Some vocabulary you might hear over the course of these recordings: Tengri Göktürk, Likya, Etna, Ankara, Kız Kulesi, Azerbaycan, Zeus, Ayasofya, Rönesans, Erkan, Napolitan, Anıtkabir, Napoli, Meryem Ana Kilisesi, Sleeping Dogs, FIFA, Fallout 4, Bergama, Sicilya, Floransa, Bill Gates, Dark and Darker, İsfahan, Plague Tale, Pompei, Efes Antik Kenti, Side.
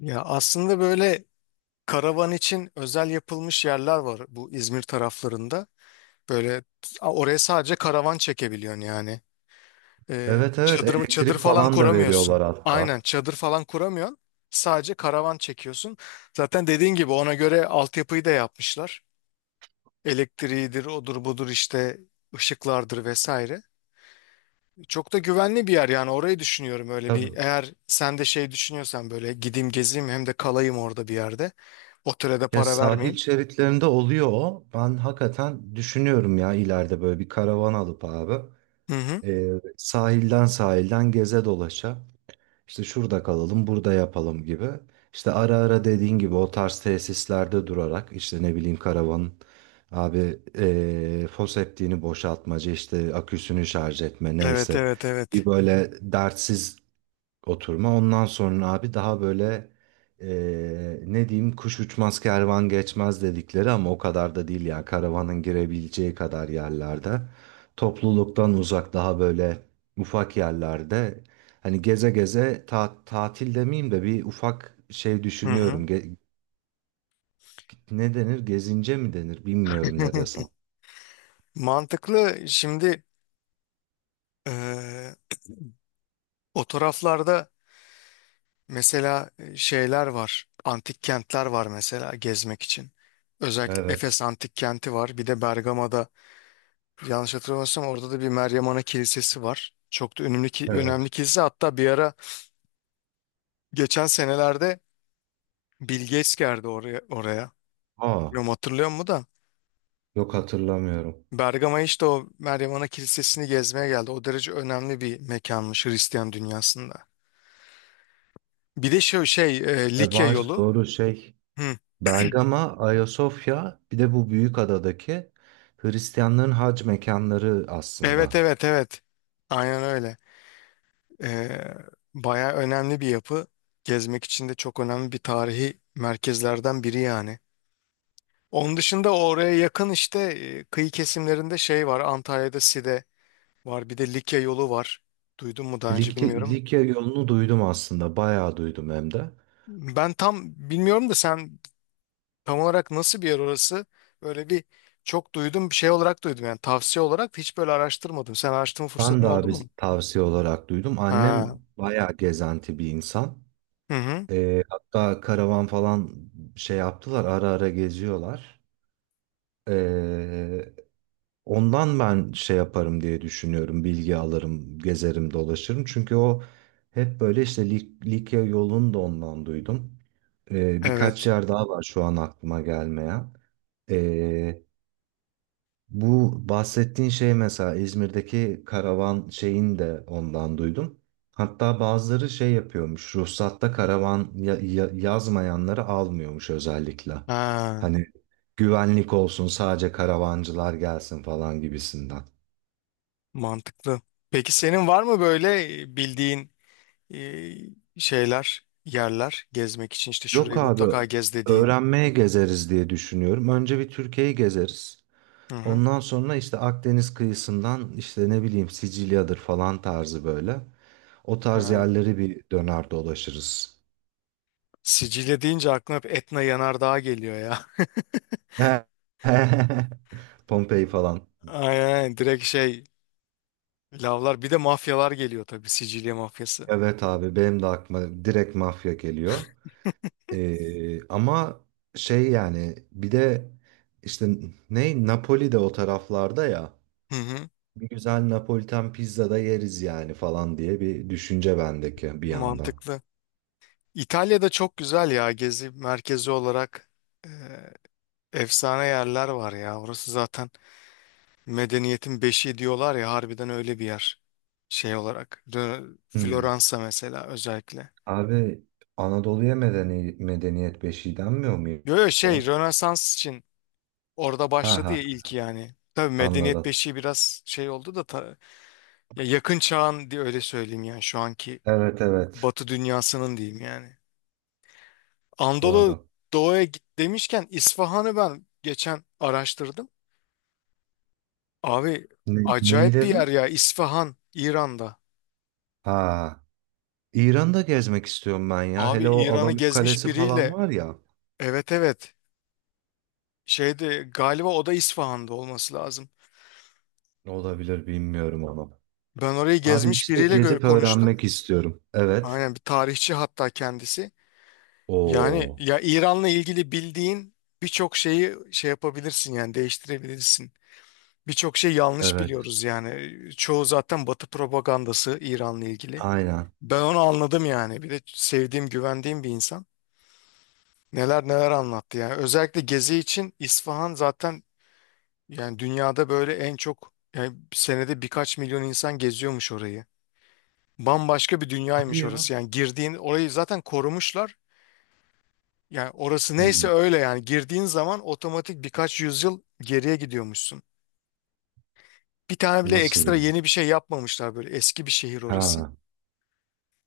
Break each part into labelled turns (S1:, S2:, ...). S1: Ya aslında böyle karavan için özel yapılmış yerler var bu İzmir taraflarında. Böyle oraya sadece karavan çekebiliyorsun yani.
S2: Evet, evet,
S1: Çadır
S2: elektrik
S1: falan
S2: falan da
S1: kuramıyorsun.
S2: veriyorlar hatta.
S1: Aynen çadır falan kuramıyorsun. Sadece karavan çekiyorsun. Zaten dediğin gibi ona göre altyapıyı da yapmışlar. Elektriğidir, odur budur işte ışıklardır vesaire. Çok da güvenli bir yer yani orayı düşünüyorum, öyle bir,
S2: Tabii.
S1: eğer sen de şey düşünüyorsan böyle gideyim gezeyim hem de kalayım orada bir yerde. Otele de
S2: Ya,
S1: para
S2: sahil
S1: vermeyeyim.
S2: şeritlerinde oluyor o. Ben hakikaten düşünüyorum ya, ileride böyle bir karavan alıp abi,
S1: Hı hı.
S2: e, sahilden sahilden geze dolaşa işte şurada kalalım, burada yapalım gibi. İşte ara ara dediğin gibi o tarz tesislerde durarak işte ne bileyim karavanın abi, foseptiğini boşaltmacı, işte aküsünü şarj etme
S1: Evet,
S2: neyse,
S1: evet,
S2: bir
S1: evet.
S2: böyle dertsiz oturma. Ondan sonra abi daha böyle, ne diyeyim kuş uçmaz kervan geçmez dedikleri ama o kadar da değil ya. Karavanın girebileceği kadar yerlerde. Topluluktan uzak, daha böyle ufak yerlerde. Hani geze geze tatil demeyeyim de bir ufak şey
S1: Hı hı.
S2: düşünüyorum. Ne denir? Gezince mi denir? Bilmiyorum ne desem.
S1: Mantıklı. Şimdi eee o taraflarda mesela şeyler var. Antik kentler var mesela gezmek için. Özellikle
S2: Evet.
S1: Efes Antik Kenti var. Bir de Bergama'da yanlış hatırlamıyorsam orada da bir Meryem Ana Kilisesi var. Çok da önemli ki önemli
S2: Evet.
S1: kilise. Hatta bir ara geçen senelerde Bill Gates geldi oraya.
S2: Aa,
S1: Bilmiyorum hatırlıyor musun da.
S2: yok, hatırlamıyorum.
S1: Bergama işte o Meryem Ana Kilisesi'ni gezmeye geldi. O derece önemli bir mekanmış Hristiyan dünyasında. Bir de şu şey
S2: E
S1: Likya
S2: var,
S1: yolu.
S2: doğru şey,
S1: Hı.
S2: Bergama, Ayasofya, bir de bu büyük adadaki Hristiyanların hac mekanları aslında.
S1: Evet, evet, evet. Aynen öyle. E, Baya önemli bir yapı. Gezmek için de çok önemli bir tarihi merkezlerden biri yani. Onun dışında oraya yakın işte kıyı kesimlerinde şey var. Antalya'da Side var. Bir de Likya yolu var. Duydun mu daha önce
S2: Likya,
S1: bilmiyorum.
S2: Likya yolunu duydum aslında, bayağı duydum hem de.
S1: Ben tam bilmiyorum da sen tam olarak nasıl bir yer orası? Böyle bir çok duydum, bir şey olarak duydum yani tavsiye olarak, da hiç böyle araştırmadım. Sen araştırma
S2: Ben
S1: fırsatın
S2: de
S1: oldu
S2: abi
S1: mu?
S2: tavsiye olarak duydum.
S1: Ha.
S2: Annem bayağı gezenti bir insan.
S1: Hı hı.
S2: Hatta karavan falan şey yaptılar, ara ara geziyorlar. Ee, Ondan ben şey yaparım diye düşünüyorum. Bilgi alırım, gezerim, dolaşırım. Çünkü o hep böyle işte Likya yolunu da ondan duydum. Birkaç
S1: Evet.
S2: yer daha var şu an aklıma gelmeyen. Ee, Bu bahsettiğin şey, mesela İzmir'deki karavan şeyini de ondan duydum. Hatta bazıları şey yapıyormuş. Ruhsatta karavan yazmayanları almıyormuş özellikle.
S1: Ha.
S2: Hani güvenlik olsun, sadece karavancılar gelsin falan gibisinden.
S1: Mantıklı. Peki senin var mı böyle bildiğin e, şeyler, yerler gezmek için işte
S2: Yok
S1: şurayı mutlaka
S2: abi,
S1: gez dediğin?
S2: öğrenmeye gezeriz diye düşünüyorum. Önce bir Türkiye'yi gezeriz.
S1: Hı hı.
S2: Ondan sonra işte Akdeniz kıyısından, işte ne bileyim, Sicilya'dır falan tarzı böyle. O tarz
S1: Ha.
S2: yerleri bir döner dolaşırız.
S1: Sicilya deyince aklıma hep Etna Yanardağ geliyor ya.
S2: Pompei falan.
S1: Aynen, aynen, direkt şey, lavlar bir de mafyalar geliyor tabii, Sicilya mafyası.
S2: Evet abi, benim de aklıma direkt mafya geliyor. Ama şey yani, bir de işte ne, Napoli de o taraflarda ya.
S1: Hı hı.
S2: Bir güzel Napolitan pizza da yeriz yani falan diye bir düşünce bendeki bir yandan.
S1: Mantıklı. İtalya'da çok güzel ya, gezi merkezi olarak e, efsane yerler var ya. Orası zaten medeniyetin beşiği diyorlar ya, harbiden öyle bir yer şey olarak.
S2: Hmm.
S1: Floransa mesela özellikle.
S2: Abi, Anadolu'ya medeniyet beşiği denmiyor mu
S1: Yo yo şey,
S2: ya?
S1: Rönesans için orada
S2: Ha
S1: başladı
S2: ha,
S1: ya ilk, yani. Tabii medeniyet
S2: anladım.
S1: beşiği biraz şey oldu da ya, yakın çağın diye öyle söyleyeyim yani, şu anki
S2: Evet, evet,
S1: Batı dünyasının diyeyim yani. Anadolu
S2: doğru.
S1: Doğu'ya git demişken İsfahan'ı ben geçen araştırdım. Abi
S2: Ne, neyi
S1: acayip bir yer
S2: dedim?
S1: ya, İsfahan İran'da.
S2: Ha, İran'da gezmek istiyorum ben ya.
S1: Abi
S2: Hele o
S1: İran'ı
S2: Alamut
S1: gezmiş
S2: Kalesi falan
S1: biriyle,
S2: var ya.
S1: evet evet, şeyde galiba o da İsfahan'da olması lazım.
S2: Olabilir, bilmiyorum onu.
S1: Ben orayı
S2: Abi
S1: gezmiş
S2: işte
S1: biriyle
S2: gezip
S1: konuştum.
S2: öğrenmek istiyorum. Evet.
S1: Aynen, bir tarihçi hatta kendisi. Yani
S2: Oo.
S1: ya, İran'la ilgili bildiğin birçok şeyi şey yapabilirsin yani, değiştirebilirsin. Birçok şey yanlış
S2: Evet.
S1: biliyoruz yani. Çoğu zaten Batı propagandası İran'la ilgili.
S2: Aynen.
S1: Ben onu anladım yani. Bir de sevdiğim, güvendiğim bir insan. Neler neler anlattı yani. Özellikle gezi için İsfahan zaten, yani dünyada böyle en çok, yani senede birkaç milyon insan geziyormuş orayı. Bambaşka bir
S2: Hadi
S1: dünyaymış
S2: ya.
S1: orası. Yani girdiğin, orayı zaten korumuşlar. Yani orası neyse
S2: Hmm.
S1: öyle, yani girdiğin zaman otomatik birkaç yüzyıl geriye gidiyormuşsun. Bir tane bile
S2: Nasıl?
S1: ekstra yeni bir şey yapmamışlar, böyle eski bir şehir orası.
S2: Ha,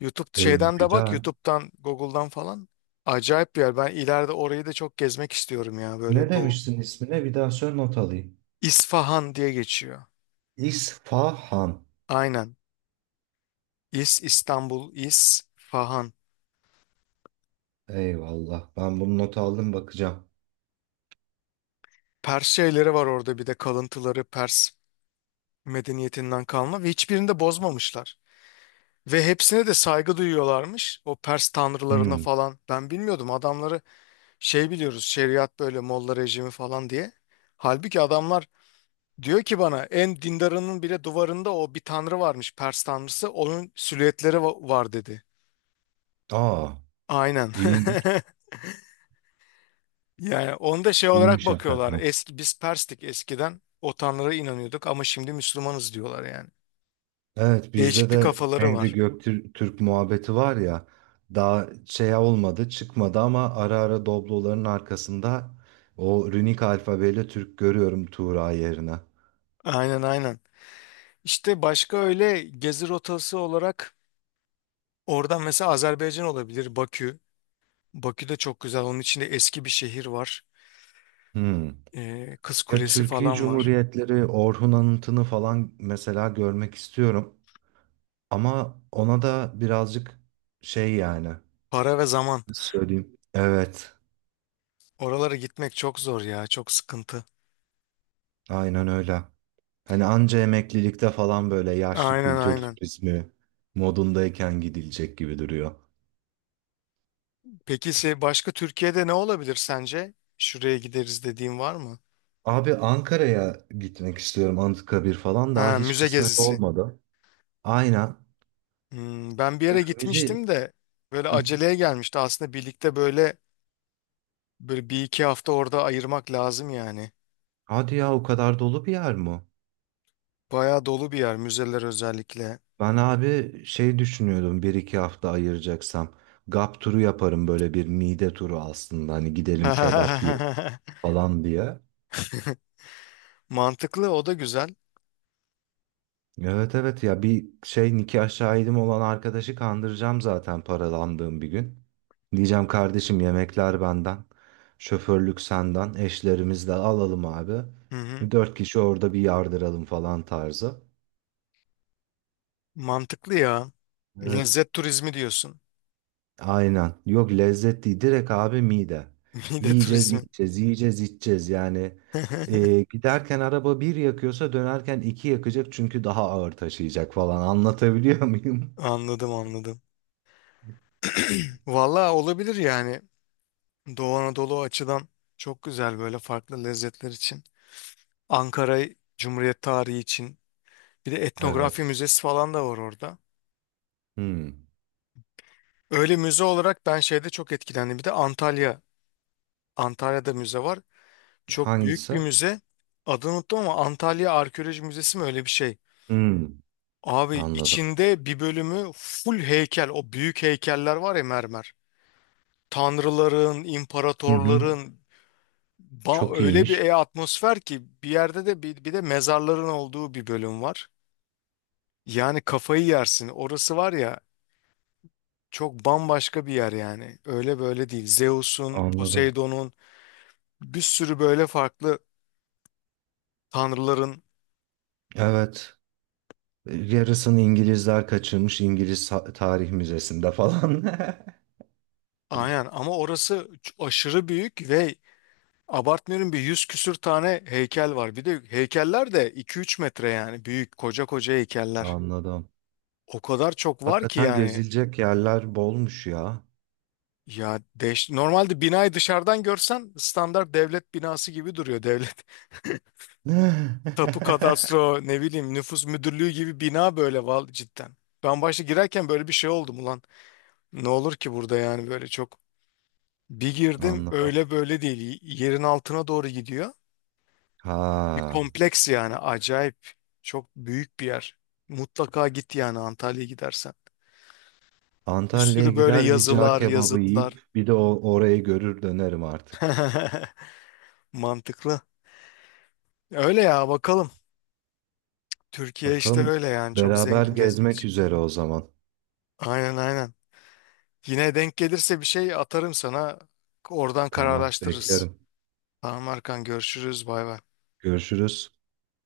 S1: YouTube
S2: e,
S1: şeyden de bak,
S2: güzel.
S1: YouTube'dan Google'dan falan, acayip bir yer. Ben ileride orayı da çok gezmek istiyorum ya,
S2: Ne
S1: böyle Doğu.
S2: demiştin ismine? Bir daha söyle, not alayım.
S1: İsfahan diye geçiyor.
S2: İsfahan.
S1: Aynen. İz, İstanbul, İz, Fahan.
S2: Eyvallah. Ben bunu not aldım, bakacağım.
S1: Pers şeyleri var orada, bir de kalıntıları, Pers medeniyetinden kalma ve hiçbirini de bozmamışlar. Ve hepsine de saygı duyuyorlarmış. O Pers tanrılarına
S2: Hmm.
S1: falan. Ben bilmiyordum, adamları şey biliyoruz, şeriat böyle Molla rejimi falan diye. Halbuki adamlar diyor ki bana, en dindarının bile duvarında o bir tanrı varmış, Pers tanrısı. Onun silüetleri var dedi.
S2: Aa,
S1: Aynen.
S2: iyiymiş,
S1: Yani onda şey olarak
S2: iyiymiş
S1: bakıyorlar.
S2: hakikaten.
S1: Eski biz Perstik, eskiden o tanrılara inanıyorduk ama şimdi Müslümanız diyorlar yani.
S2: Evet, bizde
S1: Değişik bir
S2: de
S1: kafaları
S2: Tengri
S1: var.
S2: Göktürk muhabbeti var ya. Daha şey olmadı, çıkmadı ama ara ara Doblo'ların arkasında o runik alfabeyle Türk görüyorum, Tuğra yerine.
S1: Aynen, aynen. İşte başka öyle gezi rotası olarak oradan mesela Azerbaycan olabilir, Bakü. Bakü de çok güzel. Onun içinde eski bir şehir var.
S2: Hmm.
S1: Kız
S2: Ya
S1: Kulesi
S2: Türkiye
S1: falan var.
S2: Cumhuriyetleri, Orhun Anıtı'nı falan mesela görmek istiyorum. Ama ona da birazcık şey yani,
S1: Para ve zaman.
S2: nasıl söyleyeyim. Evet,
S1: Oralara gitmek çok zor ya. Çok sıkıntı.
S2: aynen öyle. Hani anca emeklilikte falan, böyle yaşlı
S1: Aynen,
S2: kültür
S1: aynen.
S2: turizmi modundayken gidilecek gibi duruyor.
S1: Peki başka Türkiye'de ne olabilir sence? Şuraya gideriz dediğin var mı?
S2: Abi Ankara'ya gitmek istiyorum. Anıtkabir falan daha
S1: Ha,
S2: hiç
S1: müze
S2: kısmet
S1: gezisi.
S2: olmadı. Aynen.
S1: Hmm, ben bir
S2: Ya
S1: yere
S2: müze...
S1: gitmiştim de böyle
S2: Hı.
S1: aceleye gelmişti. Aslında birlikte böyle bir iki hafta orada ayırmak lazım yani.
S2: Hadi ya, o kadar dolu bir yer mi?
S1: Bayağı dolu bir yer, müzeler özellikle.
S2: Ben abi şey düşünüyordum, bir iki hafta ayıracaksam. Gap turu yaparım, böyle bir mide turu aslında. Hani gidelim kebap yiyelim falan diye.
S1: Mantıklı, o da güzel.
S2: Evet, evet ya, bir şey, nikah şahidim olan arkadaşı kandıracağım zaten paralandığım bir gün. Diyeceğim kardeşim, yemekler benden, şoförlük senden, eşlerimiz de alalım abi.
S1: Hı hı.
S2: Dört kişi orada bir yardıralım falan tarzı.
S1: Mantıklı ya.
S2: Evet
S1: Lezzet turizmi diyorsun.
S2: aynen, yok lezzet değil, direkt abi mide.
S1: Mide
S2: Yiyeceğiz
S1: turizmi.
S2: içeceğiz, yiyeceğiz içeceğiz yani. Giderken araba bir yakıyorsa dönerken iki yakacak, çünkü daha ağır taşıyacak falan, anlatabiliyor muyum?
S1: Anladım, anladım. Vallahi olabilir yani. Doğu Anadolu açıdan çok güzel, böyle farklı lezzetler için. Ankara Cumhuriyet tarihi için. Bir de etnografi
S2: Evet.
S1: müzesi falan da var orada.
S2: Hmm.
S1: Öyle müze olarak ben şeyde çok etkilendim. Bir de Antalya. Antalya'da müze var. Çok büyük
S2: Hangisi?
S1: bir müze. Adını unuttum ama Antalya Arkeoloji Müzesi mi, öyle bir şey.
S2: Hmm.
S1: Abi
S2: Anladım.
S1: içinde bir bölümü full heykel. O büyük heykeller var ya, mermer. Tanrıların,
S2: Hı hı.
S1: imparatorların,
S2: Çok
S1: öyle bir
S2: iyiymiş.
S1: atmosfer ki, bir yerde de bir de mezarların olduğu bir bölüm var. Yani kafayı yersin. Orası var ya, çok bambaşka bir yer yani. Öyle böyle değil. Zeus'un,
S2: Anladım.
S1: Poseidon'un, bir sürü böyle farklı tanrıların,
S2: Evet. Yarısını İngilizler kaçırmış, İngiliz Tarih Müzesi'nde falan.
S1: aynen, ama orası aşırı büyük ve abartmıyorum, bir 100 küsür tane heykel var. Bir de heykeller de 2-3 metre yani, büyük koca koca heykeller.
S2: Anladım.
S1: O kadar çok var ki
S2: Hakikaten
S1: yani.
S2: gezilecek yerler bolmuş ya.
S1: Ya normalde binayı dışarıdan görsen standart devlet binası gibi duruyor, devlet. Tapu kadastro, ne bileyim nüfus müdürlüğü gibi bina böyle, val cidden. Ben başta girerken böyle bir şey oldum, ulan ne olur ki burada yani, böyle çok. Bir girdim
S2: Anladım.
S1: öyle böyle değil. Yerin altına doğru gidiyor. Bir
S2: Ha.
S1: kompleks yani, acayip. Çok büyük bir yer. Mutlaka git yani Antalya'ya gidersen. Bir
S2: Antalya'ya
S1: sürü böyle
S2: gider bir cağ
S1: yazılar,
S2: kebabı
S1: yazıtlar.
S2: yiyip bir de o orayı görür dönerim artık.
S1: Mantıklı. Öyle ya, bakalım. Türkiye işte
S2: Bakalım,
S1: öyle yani, çok
S2: beraber
S1: zengin gezmek
S2: gezmek
S1: için.
S2: üzere o zaman.
S1: Aynen, aynen. Yine denk gelirse bir şey atarım sana. Oradan
S2: Tamam,
S1: kararlaştırırız.
S2: beklerim.
S1: Tamam Erkan, görüşürüz. Bay bay.
S2: Görüşürüz.